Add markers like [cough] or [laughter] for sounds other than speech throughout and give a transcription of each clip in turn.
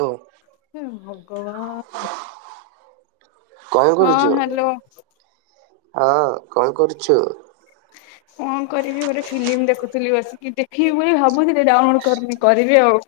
ଓ ହଁ ଭଗବାନ କଣ ହଁ କରୁଛ ହ୍ୟାଲୋ ହଁ କଣ କରୁଛ? [inaudible] କଣ କରିବି ଗୋଟେ ଫିଲ୍ମ ଦେଖୁଥିଲି ବସିକି ଦେଖିବି ବୋଲି ଭାବୁଥିଲି ଡାଉନଲୋଡ କରନି କରିବି ଆଉ।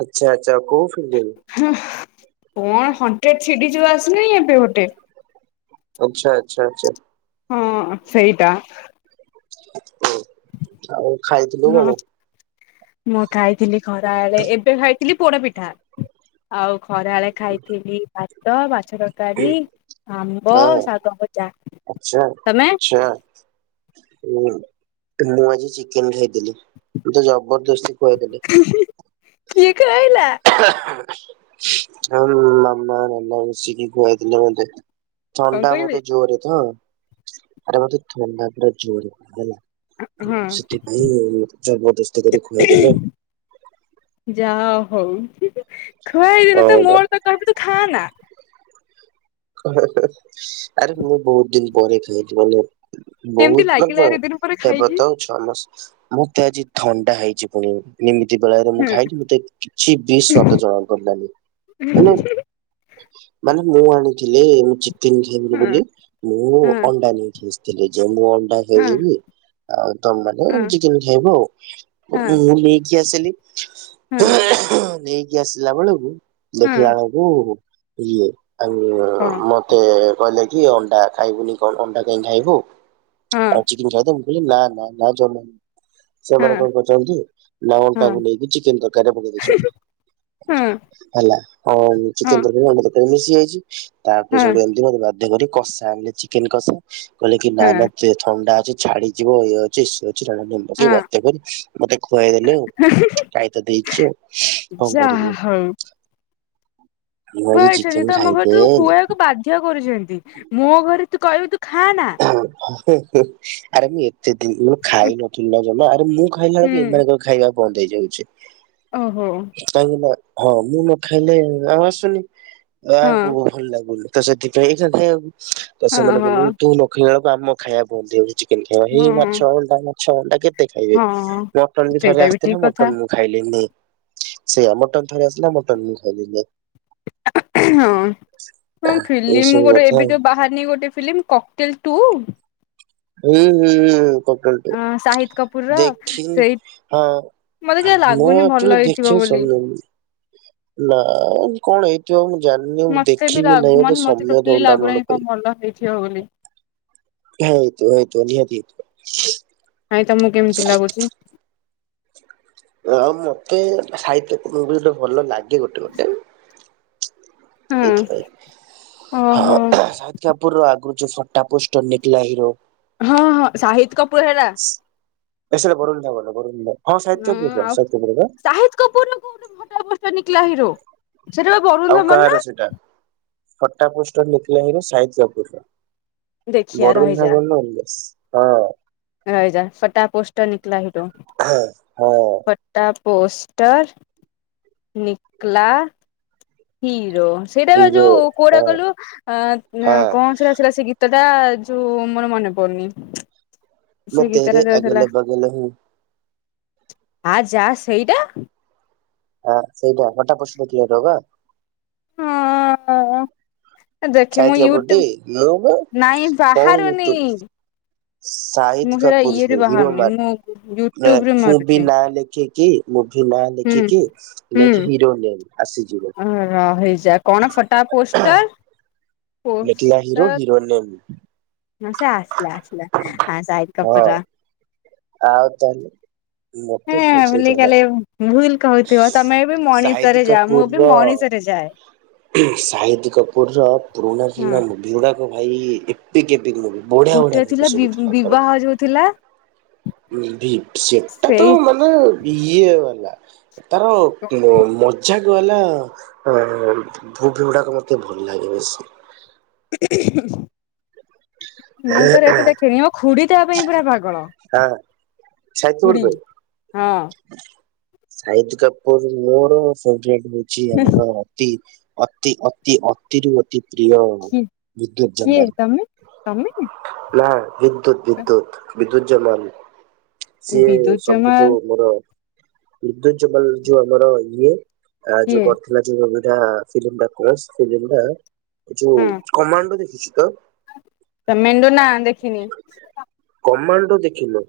ଆଚ୍ଛା ଆଚ୍ଛା ଆ କୋଉ ଫିଲିମ୍? ହଁ କଣ ହଣ୍ଡ୍ରେଡ ଛିଡି ଯୋଉ ଆସି ଲାଇଁ ଏବେ ଗୋଟେ ଆଚ୍ଛା ଆଚ୍ଛା ଆଚ୍ଛା। ହଁ ସେଇଟା। ହ ଆଉ ଖାଇଥିଲୁ ହଁ କଣ? ମୁଁ ଖାଇଥିଲି ଖରା ବଳେ ଏବେ ଖାଇଥିଲି ପୋଡପିଠା, ଆଉ ଖରାବେଳେ ଖାଇଥିଲି ଭାତ ବା ଛ ତରକାରୀ, ଆମ୍ବ, ହଁ ଶାଗ ଭଜା, ତମେ? ଜିରା ଉଁ ମୁଁ ଆଜି ଚିକେନ ଖାଇଥିଲି, ମତେ ତେ ଜବରଦସ୍ତି ଖୁଆଇଦେଲେ। କିଏ ଖୁଆଇଲା? ଆଉ ମାମା ନନା ମିଶିକି ଖୁଆଇଦେଲେ ମତେ। କଣ ଥଣ୍ଡା କହିବି ମତେ ଜୋରେ ତ, ଆରେ ମତେ ଥଣ୍ଡା ପୁରା ଜୋରେ ହେଲା। ହଁ ସେଥିପାଇଁ ଜବରଦସ୍ତି କରି ଖୁଆଇଦେଲେ ଆଉ। ଯା ହଉ ଖୁଆଇଦିନ ତ ହଁ ବା ମୋର ତ କହିବେ ତୁ ଖାଆ ନା। ଆରେ ମୁଁ ବହୁତ ଦିନ ପରେ ଖାଇଚି ମାନେ କେମିତି ବହୁତ ଲାଗିଲା ଥର ଏତେ ଦିନ ପରେ ହେବ ଖାଇକି ତଉ ଛଅ ମାସ ମତେ ଆଜି ଥଣ୍ଡା ହେଇଛି ପୁଣି, ଏମିତି ବେଳରେ ମୁଁ ଖାଇଛି ମତେ କିଛି ବି ସ୍ଵାଦ ଜଣା ପଡ଼ିଲାନି, ହୁଁ। ମାନେ ମାନେ ମୁଁ ଆଣି ଥିଲି ଚିକେନ୍ ଖାଇବିନି ଯାହା ବୋଲି, ମୁଁ ଅଣ୍ଡା ନେଇକି ଆସିଥିଲି, ଯେ ମୁଁ ଅଣ୍ଡା ନେଇଯିବି ଆଉ ତମ ମାନେ ଚିକେନ ଖାଇବ ଆଉ, ମୁଁ ନେଇକି ଆସିଲି। ହଁ। ନେଇକି ଆସିଲା ବେଳକୁ ଦେଖିଲା ବେଳକୁ ଇଏ ଆଉ ମତେ କହିଲେ କି ଅଣ୍ଡା ଖାଇବୁନି କଣ ଅଣ୍ଡା କାଇଁ ଖାଇବୁ ଆଉ ଚିକେନ୍ ଖାଇ ଦେ, ମୁଁ କହିଲି ନା ନା ନା ଜମା ସେମାନେ କଣ କରଛନ୍ତି ନା, ଅଣ୍ଡାକୁ ନେଇକି ଚିକେନ ତରକାରୀରେ ପକେଇ ଦଇଛନ୍ତି। ହେଲା ହଁ ଚେକେନ ତରକାରୀ ଅଣ୍ଡା ତରକାରୀରେ ମିଶି ଯାଇଛି, ତାପରେ ସେଇଠୁ ଏମ ବାଧ୍ୟ କରି କଷା ଆଣିଲେ ଚିକେନ କଷା କହିଲ କି ନା ନା ଥଣ୍ଡା ଅଛି ଛାଡି ଯିବ, ଇଏ ଅଛି ସିଏ ଅଛି ଯାଣନମ ବାଧ୍ୟ କରି ମତେ ଖୁଆଇଦେଲେ ଆଉ ଖାଇ ତ ଦେଇଛି ଆଉ କଣ କରିବି ଆଉ। ହଉ ମୁଁ ଆଜି ଖୁଆଇଛନ୍ତି ଚିକେନ ତ ଆମ ଘରେ ତ ଖାଇଦେଲି ଖୁଆଇବାକୁ ବାଧ୍ୟ କରୁଛନ୍ତି, ମୋ ଘରେ ତୁ କହିବେ ତୁ ଖା ନା ଆରେ ମୁଁ ଏତେ ଦିନ ଖାଇ ନଥିଲି ନା ଜମା, ଆରେ ମୁଁ ଖାଇଲା ହୁଁ ବେଳକୁ ଏମାନଙ୍କର ଖାଇବା ବନ୍ଦ ହେଇଯାଉଛି। ଓହୋ। କାହିଁକି ନା ହଁ ମୁଁ ନ ଖାଇଲେ ଆଉ ଆସୁନି ହଁ ଆକୁ ଭଲ ଲାଗୁନି। ତ ସେଥିପାଇଁ ଏଇା ଖାଇବାକୁ, ତ ହଁ ସେମାନେ ହଁ କହିଲେ ତୁ ନଖେଇଲା ବେଳକୁ ଆମ ଖାଇବା ବନ୍ଦ ହେଇଯାଉଛି। କେତେ ଏଇ ମାଛ ହଁ ଅଣ୍ଡା ମାଛ ଅଣ୍ଡା କେତେ ଖାଇବେ, ହଁ ମଟନ ବି ଥରେ ସେଇଟା ଆସିଥିଲା ଠିକ କଥା ମଟନ ମୁଁ ଖାଇଲିନି ସେଇଆ ମଟନ ଥରେ ଆସିଲା ମଟନ ମୁଁ ଖାଇଲିନି। ହଁ ହଁ ଏଇ ଫିଲ୍ମ ସବୁ ଗୋଟ କଥା ଏବେ ଆଉ। ଯୋଉ ବାହାରନି ଗୋଟେ ଫିଲ୍ମ କକ୍ଟେଲ ଟୁ? ହୁଁ ହୁଁ ହୁଁ କଟ ଅଁ ସାହି ଦେଖିନି ହଁ ମତେ କାଇଁ ମୁଁ ଲାଗୁନି ଭଲ ଆକଚ୍ୟେଲି ହେଇଥିବ ଦେଖନି ବୋଲି। ସମନ ନାଁ। କଣ ହେଇଥିବ ମୁଁ ଜାଣିନି ମୁଁ ମତେ ବି ଦେଖିବି ଲାଗୁ ନାହିଁ ମୋତେ ମାନେ ମତେ ସମୟ ଦ ଟୋଟାଲି ଡାଉନଲୋଡ ଲାଗୁନାହିଁ କଣ ପାଇଁ। ଭଲ ହେଇଥିବ ବୋଲି। ଯାହା ହେଇଥିବ ହେଇଥିବ ନିହାତି ନାଇଁ ତମକୁ କେମିତି ଲାଗୁଚି। ଆଉ ମତେ ସାହିଦ୍ କପୁର ମୁଭି ଗୋଟେ ଭଲ ଲାଗେ ଗୋଟେ ଗୋଟେ। ହଁ। ଏଇଥିପାଇଁ ହଁ ଓହୋ ସାହିଦ କାପୁର ର ଆଗରୁ ଯୋଉ ଫଟା ପୋଷ୍ଟର ନିକଲା ହିରୋ ହଁ ହଁ ସାହିଦ କପୁର ହେଲା ଏ ସେଇଟା ବରୁନ ଧାବନ ବରୁନ ଧା ହୁଁ ଆଉ ସାହିଦି କପୁରର କୋଉଠି ଫଟା ପୋଷ୍ଟର ନିକିଲା ହିରୋ। ସେଟା ବା ବରୁଣ ଆଉ ଧବନ ନା କାହାର ସେଇଟା ଫଟା ପୋଷ୍ଟର ନୀକିଲା ହିରୋ ସାହିଦ କପୁରର। ଦେଖିଆ ବରୁନ ଧାବନ୍ ର [unintelligible] ହଁ। ରହି ଯା ଫଟା ପୋଷ୍ଟର ନିକଲା ହିରୋ ହଁ ହଁ ଫ ଟା ପୋଷ୍ଟର ନିକଲା ହିରୋ ସେଇଟା ବା ହିରୋ ଯୋଉ କୋଉଟା ହଁ କଇଲୁ ଅଁଉଁ ହଁ କଣ ସେଇଟା ସେଇଟା ସେ ଗୀ ତଟା ଯୋଉ ମୋର ମନେ ପଡୁନି। ମୁଁ ସେ ତେରେ ଗୀତଟା ଦୋଉଥିଲା ଅଗଲେ ବଗଲେ ହୁଁ ଆ ଯା ସେଇଟା। ହଁ ସେଇଟା ଫଟା ପୋଷ୍ଟର ନିକଲା [unintelligible] ହଁଅଁ। ସାହିତ କାପୁରଟି ନୁବ ନାଇଁ ପଉନ ବାହାରୁନି ମିଟୁ ମୁଁ ଶାହିଦ ସେଇଟା କପୁର ଇଏ ରୁ [unintelligible] ବାହାରୁନି ମୁଁ ୟୁଟ୍ୟୁବ ରେ ମୁଭି ମାରୁଛି ନାଁ ଲେଖିକି ମୁଁଭି ନାଁ ହୁଁ ଲେଖିକି ଲେଖେ ହିରୋ ନେମ୍ ଆସିଯିବ। ହଁ ରହିଯା କଣ ଫଟା ପୋଷ୍ଟର ନିକିଲା ହିରୋ ହିରୋ ନେମ୍। ହଁ ସେ ଆସିଲା ଆସିଲା ହଁ ସାହିଦ ହଁ କପୁରର। ଆଉ ତାହେଲେ ହଁ ମତେ [unintelligible] ବୋଲି କାଲି ଭୁଲ କହୁଥିବ ତମେ ଏବେ ମଣିଷ ସାହିଦ ରେ ଯାଅ କପୁର ମୁଁ ବି ମଣିଷ ର ରେ ଯାଏ। ସାହିଦ କପୁର ର ପୁରୁଣା ଫିଲ ହଁ ମୁଭି ଉଡାକ ଭାଇ ଏତିକ ଏତିକ ମୁଭି ବଢିଆ ବଢିଆ ମୁଭି ସବୁ ଥିଲା ତାର। ଯଉଥିଲା। [unintelligible] ସେଟା ତ ସେଇ ମାନେ ଇଏ ବାଲା। ତାର ଉ ମଜା ବାଲା ଅଁ ଭୁବ ଗୁଡାକ ମତେ ଭଲ ଲାଗେ ବେଶୀ। ହୁଁ ହୁଁ ହୁଁ। ମୁଁ ତାର ଏତେ ଦେଖେନି ମୋ ଖୁଡି ତା ପାଇଁ ପୁରା ପାଗଳ। ହଁ ସାହିଦ କପୁର ଖୁଡି ପାଇଁ। ହଁ। ସାହିଦ କାପୁର ମୋର ଫେବରେଟ ହଉଛି ଆମର ତି ଅତି ଅତି ଅତିରୁ ଅତି ପ୍ରିୟ କି ବିଦ୍ୟୁତ କିଏ ତମେ ତମେ ଜେନାଲ। ନା ବିଦ୍ୟୁତ ବିଦ୍ୟୁତ ବିଦ୍ୟୁତ ଜନାଲ।। ସିଏ ବିଦ୍ୟୁତ ସବୁଠୁ ଜମାଲ ମୋର ବିଦୁତ ଜନାଲ ଯୋଉ ଆମର ଇଏ ଆ ଯୋଉ କିଏ କରିଥିଲା ଯୋଉ ଅବିକା ସେ ଯୋଉ [unintelligible] ଫିଲ୍ମଟା। ଯୋଉ ହଁ କମାଣ୍ଡ ଦେଖିଛୁ ତ। ତ ମେଣ୍ଡୁ ନା ଦେଖିନି। କମାଣ୍ଡୋ ଦେଖିନ।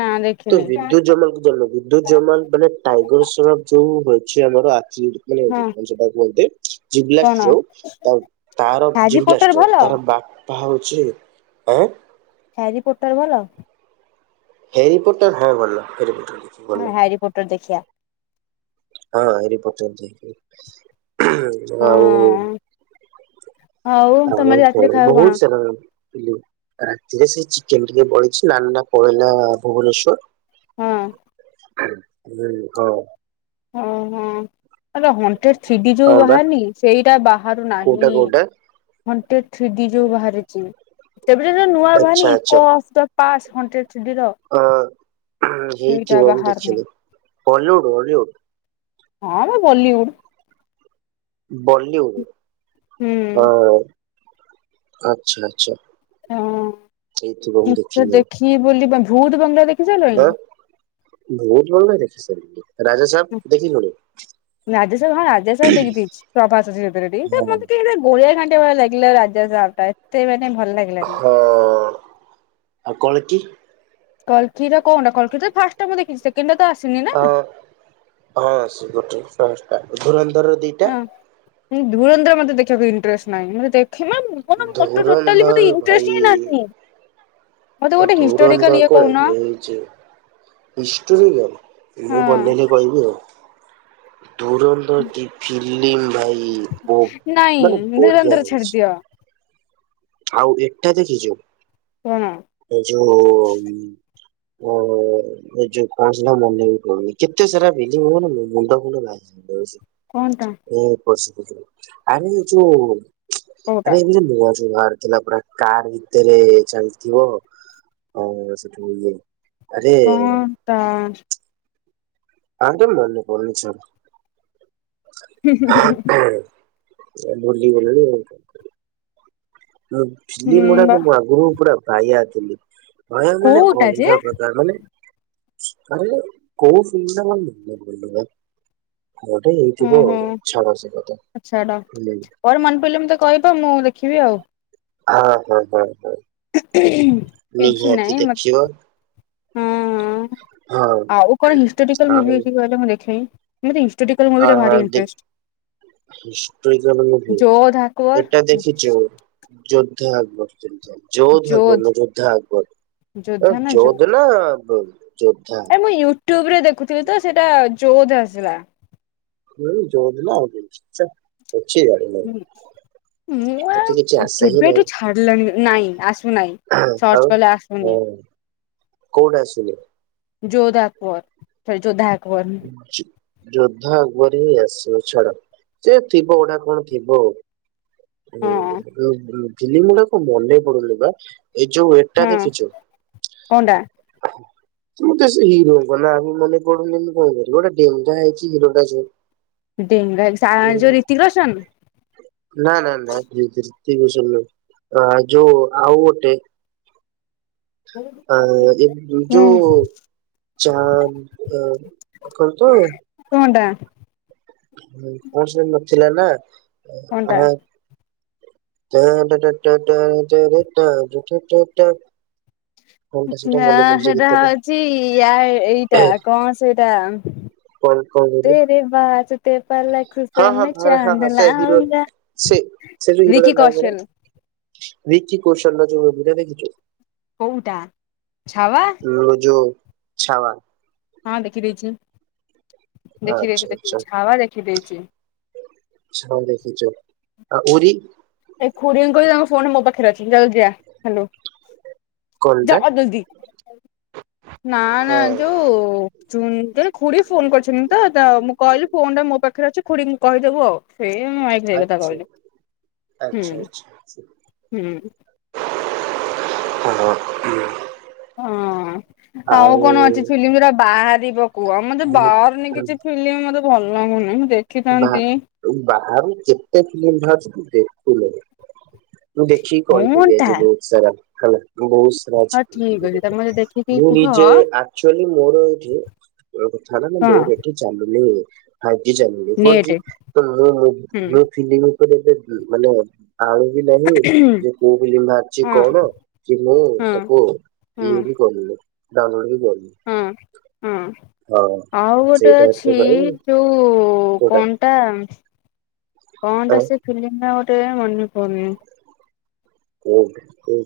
ନା ଦେ ତ ବିଦ୍ୟୁତ ଜମକ ଜମଲ ବିଦ୍ୟୁତ ଜମଲ ମାନେ ଟାଇଗରସର ଯୋଉ ଅଛି ଆମର [unintelligible] ହଁ ମାନେ କଣ ସେଟାକୁ କୁହନ୍ତି କଣ ଜିବ୍ଲାସ ଯୋଉ। ତା ତାର ହ୍ୟାରି ଯେମିତି ପୋଟର ଅଷ୍ଟର ଭଲ ତାର ବାପପା ହଉଚି ହେଁ ହାରି ପୋର୍ଟର ଭଲ? ହେରରିପୋର୍ଟ ହଁ ଭଲ ହେରରିପୋର୍ଟର ଭଲ। ହଁ ହାରି ପୋର୍ଟର ଦେଖିଆ। ହଁ ହେରି ପୋର୍ଟର ଦେଖି ଯୋ ଆଉ। ହଁ ଆଉ ତମେ ରାତିରେ କଣ ଖାଇବ ବହୁତ ସାରା ଲୁ ରାତିରେ ସେ ଚିକେନ ଟିକେ ବଳିଚି। ଆନନ୍ଦ ପଳେଇଲା ଭୁବନେଶ୍ୱର। ହଁ। ହୁଁ ହଁ କ ଓ ହୋ। ଏଟା ହମ୍ ଥ୍ରୀଡି ଯୋଉ ହଁ ବା ବାହାରିନି ସେଇଟା ବାହାରୁ କୋଉଟା ନାହିଁ। କୋଉଟା ୱାନ ଟୁ ଥ୍ରିଡି ଯୋଉ ବାହାରିଚି ସେବେ ଯୋଉ ନୂଆ ଆଚ୍ଛା ବାହାରିନି ଆଚ୍ଛା ଇକୋ ଅସ୍ ଡ ପାସ ହଣ ଟେ ଅ ସେଇଟା ହେଇଥିବ ମୁଁ ବାହାରିନି ଦେଖିନି। Hollywood Hollywood? ହଁ ମ ବଲିଉଡ। ବଲିଉଡ୍? ହୁଁ। ହଁ ଆଚଛା ଆଚଛା। ଆଉ ଏତେ ଦେଖିନି ଦେଖିବି ବୋଲି ବା ଭୂତ ବଙ୍ଗଳା ଦେଖ ହ ଭୂତ୍ ବଙ୍ଗଳା ଦେଖି ସାରିଲିଣି। ରାଜା ସାହବ ଦେଖିଲୁଣି? ରାଜାସହବ ହଁ ରାଜା ସାହବ ଦେଖିଦେଇଚି। ହଁ [unintelligible] ଗୋଳିଆ ଘଣ୍ଟିଆ ଭଳିଆ ଲାଗିଲା ରାଜା ସାହବ ଟା ଏତ ମାନେ ଭଲ ଲାଗିଲା ହଁ ଆଉ କଳ୍କୀ? କଲକିର କଣ କଲକି ତ ଫାଷ୍ଟଟା ମୁଁ ଦେଖିଚି। ସେକେଣ୍ଡ ଟା ତ ଆସିନି ନା। ହଁ ହଁ ସେ ଗୋଟେ ଫାଷ୍ଟ ଟା। ଓଭରାଲ ଧର ଦି ହଁ। ଧୂରନ୍ଦର ମତେ ଦେଖିବାକୁ ଇଣ୍ଟରେଷ୍ଟ ନାହିଁ। ମୂ ଦେଖନା ମ ମୋର ତ ଟୋଟାଲି ଧୁରନ୍ଧର ମୋତେ ଇଣ୍ଟରେଷ୍ଟ ହଁ ନାହିଁ। ମତେ ଗୋଟେ ହିଷ୍ଟୋରିକାଲ ଧୂରନ୍ଦର ଇଏ କଣ କହୁନ ହେଇଚି। [unintelligible] ମୁଁ ହଁ ଭଲ ଲାଗିଲେ କହିବି ଆଉ, ଧୂରନ୍ଦର [unintelligible] ନିମ ଭାଇ ବୋ ନାଇଁ ମାନେ ବଢିଆ ଧୁରନ୍ଧର ହେଇଚି। ଛାଡିଦିଅ। ଆଉ ଏଟା ଦେଖିଚୁ? କଣ? ଏ ଯଉ ଉମ ଏ ଯୋଉ କଣ ସେଟା ମନେ ବି ପଡୁନି। କେତେ ସାରା [unintelligible] ମାନେ ମୁଣ୍ଡ ଫୁଣ୍ଡ [unintelligible] କଂଟା ଏ ପଶୁପକ୍ଷୀର ଆରେ ଯୋଉ କୋଉଟା ଆରେ ଏବେ ଯୋଉ ନୂଆ ଯୋଉ ବାହାରି ଥିଲା ପରା କାର ଭିତରେ ଚାଲିଥିବ ଉମ ସେଠୁ ଇଏ ଆରେ ପ୍ୟାଣ୍ଟ। [unintelligible] ଏ ଭୁଲିଗଲେଣି ଆଉ। ଏ ହୁଁ ଫିଲିମ ବା ଗୁଡ଼ାକ ମୁଁ ଆଗୁରୁ ପୁରା ବାୟା ଥିଲି। କହିବାକୁ ଗଲେ କୋଉଟା ଯେ ଅଲଗା ପ୍ରକାର ମାନେ ଅନେଇଲେ କୋଉ ସୁଇଚଟା [unintelligible] କଣ ଗୋଟେ ହୁଁ ହେଇଥିବ ଆଉ। ହୁଁ ଛାଡ ସେକଥା ଛାଡ [unintelligible] ପରେ ମନ ପଇଲେ ମତେ କହିବ ମୁଁ ଆଉ ଦେଖିବି ଆଉ। ହଁ ହଁ ହଁ ହଁ। [inaudible] କିଛି ନାହିଁ ମ ଦେଖିବା ଉମ ହଁ। ଆଉ କଣ ହିଷ୍ଟୋରିକାଲ ଆଉ ମୁଭି ଅଛି କହିଲ ମୁଁ ଦେଖେ? ମତେ ହିଷ୍ଟୋରିକାଲ ମୁଭିରେ ଭାରି interest. Historical movie, Jodhaa Akbar ଏଟା ଦେଖିଛୁ? ଯୋଦ୍ଧା ଆକବର। ଯୋଦ୍ଧ ଆକବର ଯୋଧ ନୁହଁ ଯୋଦ୍ଧା ଆକବର ଯୋଦ୍ଧା ଆ ନା ଯୋଧ ଯୋଦ୍ଧ ନା ବ ଯୋଦ୍ଧ। ଆରେ ମୁଁ ୟୁଟ୍ୟୁବ ରେ ଦେଖୁଥିଲି ତ ସେଇଟା ଯୋଦ୍ଧ ଆସିଲା। ଉମ ଯୋଦ୍ଧ ନା ଆଉ କିଛି ଚାଲ କିଛି ଜାଣିନି। ହୁଁ ମୁଁ କିଛି ଆଉ ଆସେ ହିଁ କେବେଠୁ ନାହିଁ ଛାଡିଲାଣି ନ ନାଇଁ ଆସ ନାହିଁ ଆଉ ସର୍ଚ୍ଚ କଲେ ଆସୁନି। ହଁ କୋଉଟା ଆସିନି ଯୋଦ୍ଧ ଆକବର ସରି ଯୋଦ୍ଧା ଆକବର। [inaudible] ଯୋଦ୍ଧା ଆକବର ହିଁ ଆସିବ ଛାଡ। ସେ ଥିବ ଗୋଟା କଣ ଥିବ। ହଁ [unintelligible] ଫିଲ୍ମ ଗୁଡାକ ମନେ ପଡୁନି ବା ଏ ଯୋଉ ଏ ଟା ହଁ ଦେଖିଛୁ। କଣଟା [unintelligible] ସେ ହିରୋଙ୍କ ନା ବି ମନେ [unintelligible] କଁ କରିବୁ ଗୋଟା ଡେଙ୍ଗା ହେଇକି ହିରୋଟା ଯେ ଡେଙ୍ଗା ହେଇ ସା ଯୋ ରିତିକ ରୋଶନ? ନା ନା ନା ହ୍ରି ହ୍ରିତିକ ରୋଶନ ନୁହଁ ଆ ଯୋଉ ଆଉ ଗୋଟେ। ଆ ଏ ଯୋଉ ହୁଁ ଚାନ୍ଦ କଣ ତ କଣ ଟା? ଉମ [unintelligible] ନଥିଲା ନା କଣଟା? ଆ ଟାଁ ଟା ଟାଟା ଟାରେ ଟାରେ ଟାଁ ଟା ଟାଟା ଟା। କଣଟା ସେଟା ମନେ ହାଁ ପଡୁନି ସେ ସେଇଟା ଗୀତଟା। ହଉଛି ୟା ଏଇଟା କଣ ସେଇଟା। ଉମ କଣ କହିଲୁ? [unintelligible] ତେ ପା ଲାଇଖୁ ସେ ହଁ ହଁ ମେ ହଁ ହଁ ଚାନ୍ଦ ହଁ ସେ ହିରୋ ଲାଉଙ୍ଗା, ସେ ବିକି କୌଶଲ। ବିକି କୌଶଲର ଯୋଉ ଏ ଭିଡିଓ ଦେଖିଛୁ? କୋଉଟା ବାବା? ଲୋ ଯୋ ଛାବା। ହଁ ଦେଖି ଦେଇଛି। ଦେଖି ଦେଇଛି ଦେଖିଛି ହାବା ଦେଖି ଦେଇଛି। ଛ ଦେଖିଛୁ ଆଉ ଉରି ସେ ଖୁଡିଙ୍କ ତାଙ୍କ ଫୋନ ମୋ ପାଖରେ ଅଛି ଜଲଦି ଯାଆ ହ ହେଲୁ [unintelligible] ଯା ଜଲଦି ନା ନା ଯୋଉ ଜଣ ଖୁଡୀ ଫୋନ କରିଛନ୍ତି ତ ମୁଁ କହିଲି ଫୋନ ଟା ମୋ ପାଖରେ ଅଛି ଖୁଡିୀଙ୍କୁ କହିଦେବୁ ଆଉ। ସେ [unintelligible] ଆଚଛା ହୁଁ। ଆଚ୍ଛା। ହ [unintelligible] ହଁ ଆଉ କଣ ଅଛି ଫିଲ୍ମୁରା ବାହାରିବ କୁହ ମତେ ବାହାରୁନି କିଛି ଫ [unintelligible] ମତେ ଭଲ ଲାଗୁନି ମୁଁ ଦେ [unintelligible] ବା ବାହାରୁ କେତେ ଫିଲିମ ବାହାରୁଚି [unintelligible] ମୁଁ ଦେଖିକି କହିଦେବି କଣଟା ଆଜି ବହୁତ ସାରା ହେଲା ବହୁତ ସାରା ଅଛି ହଁ କହିଦେବି ଠିକ୍ ତତେ। ଅଛି ତମ ଯଦି ମୁଁ ନିଜେ ଆଚୁଆଲି ମୋର ଏଇଠି କଥା ହେଲା କଣ ମୋର ଏଠି ଚାଲୁି ଫାଇଭ ଜ ଚାଲୁି ଫୋ ଜ ନେଟ ତ ମୁଁ ହୁଁ [unintelligible] ଫିଲ ଉପ ମାନେ [unintelligible] ଆଣୁିବି ନାହିଁ ଯେ କୋଉ ବି ଲିମ୍ ବାରୁଛି ହଁ କଣ କି ମୁଁ ହଁ ତାକୁ [unintelligible] ହଁ ଇଏ ବି କହୁ ଉଲୋଡ଼ ବି କହୁ [unintelligible] ହଁ ହଁ ଆଉ ଗୋଟେ ସେଇଟା ଅଛି ଏଥିପାଇଁ ଯୋଉ କୋଉଟା କଣ ା କଣ ଆଁ ଟା ସେ ଫିଲ୍ମ ଗୋଟେ ମନେ ପଉନି। ହୁଁ ହୁ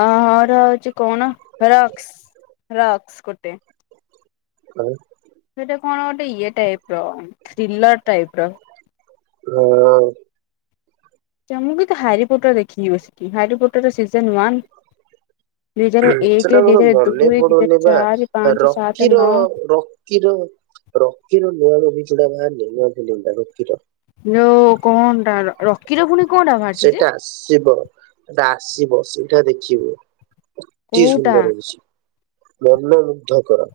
ଅ ହ ର ହଉଛି କଣ ରକ୍ସ ରକ୍ସ ଗୋଟେ। ହାଲୋ ସେଟା କଣ ଗୋଟେ ଇଏ ଟାଇପ ର ଥ୍ରିଲର ଟାଇପ ର। ହଁ ଆ ମୁଁ ବି ତ ହାରିପୋଟ ଦେଖିବି ବ ସେଠି ହାରିପୋଟ ର ସିଜନ ୱାନ୍ ଦୁଇ ହଜାର ଏକ ସେଟା ଦୁଇ ମୋର ହଜାର ମନେ ଦୁଇ ଦୁଇ ହଜାର ପଡୁନି ବା। ଚାରି ପାଞ୍ଚ ସାତ ରକିର ନଅ ରକିର ରକିର ନୂଆ ମୁଭି ଚୁଡା ବା ନୂଆ ରକିର ହୋ କଣ ଟା ରକିର ଭୁଣି କଣ ଟା ବାହାରିଛି ସେଟା ଯେ? ଆସିବ ଆସିବ ସେଇଟା ଦେଖିବ। ଅତି କୋଉଟା ସୁନ୍ଦର ହେଇଛି ମନ ମୁୁଗ୍ଧ କର।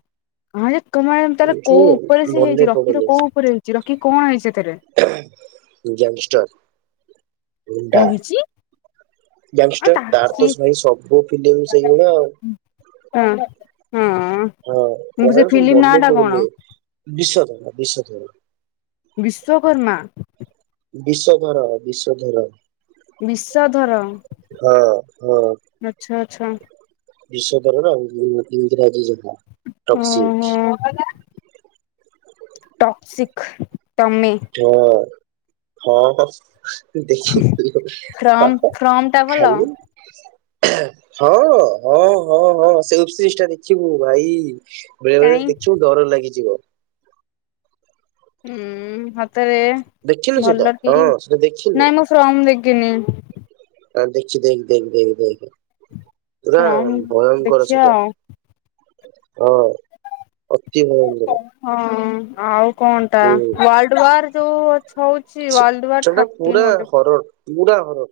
ହଁ ଯେ ତମେ ତାର କୋଉ ଉପରେ ସଏ ମନେ ହେଇଛି ରକ୍ଷିର ପଡୁନି କୋଉ ଉପରେ ହେଇଛି ରକ୍ଷି କଣ ହେଇଛି ସେଥିରେ? ଗ୍ୟାଙ୍ଗଷ୍ଟାର କ ହେଛି? ଙ୍ଗଷ୍ଟର ତାର ତାଇ ସବୁ ଫିଲମ ସେଇଭଳିଆ ଆଉ। ହଁ ହଁ ହଁ ମୁଁ କହ ସେ ସବ ଫିଲ୍ମ ନାଁ ମନେ ଟା କଣ ପଡୁନି ବିଷ ଧର ବିଷ ଧର। ବିଶ୍ଵକର୍ମା। ବିଶ୍ ଧର ବିଶ୍ଵଧର। ବିଶଧର ହଁ ହଁ ଆଛା ଆଚ୍ଛା ବିଶଵ ଦର ଇଂରାଜୀ ଯାହା ଟକସିକ କ [unintelligible] ଟକ୍ସିିକ୍ ତମେ ହଁ ହଁ ଦେଖ ଫ୍ରମ ଫ୍ରମ ଟା ଭଲ ଖାଲି [unintelligible] ହଁ ହଁ ହଁ ହଁ [unintelligible] ଦେଖିବୁ ଭାଇ। ବେଳେ ବେଳେ କାଇଁ ଦେଖିବୁ ଡର ଲାଗିଯିବ। ଉଁ ହାତରେ ଦେଖିନୁ ସେଇଟା ଭଲଟି ହଁ ସେଟା ଦେଖିନୁ ନାଇଁ ମୁଁ ଶ୍ରମ ଦେଖିନି। ନା ଦେଖଖଛି ଦେଖ ଦେଖ ଦେଖ ଦେଖ ନା ଫ୍ରମ ଭୟଙ୍କକର ଦେଖିବା ସେଟା। ଆଉ। ହଁ ତି। ହଁ ଆଉ କଣ ଟା ୱାଲ୍ଡୱାର ଯୋଉ ହଉଛି ୱାର୍ଲଡ ୱାର୍ ଥାର୍ଟିନ୍ ଗୋଟେ ବୁଡା ଘର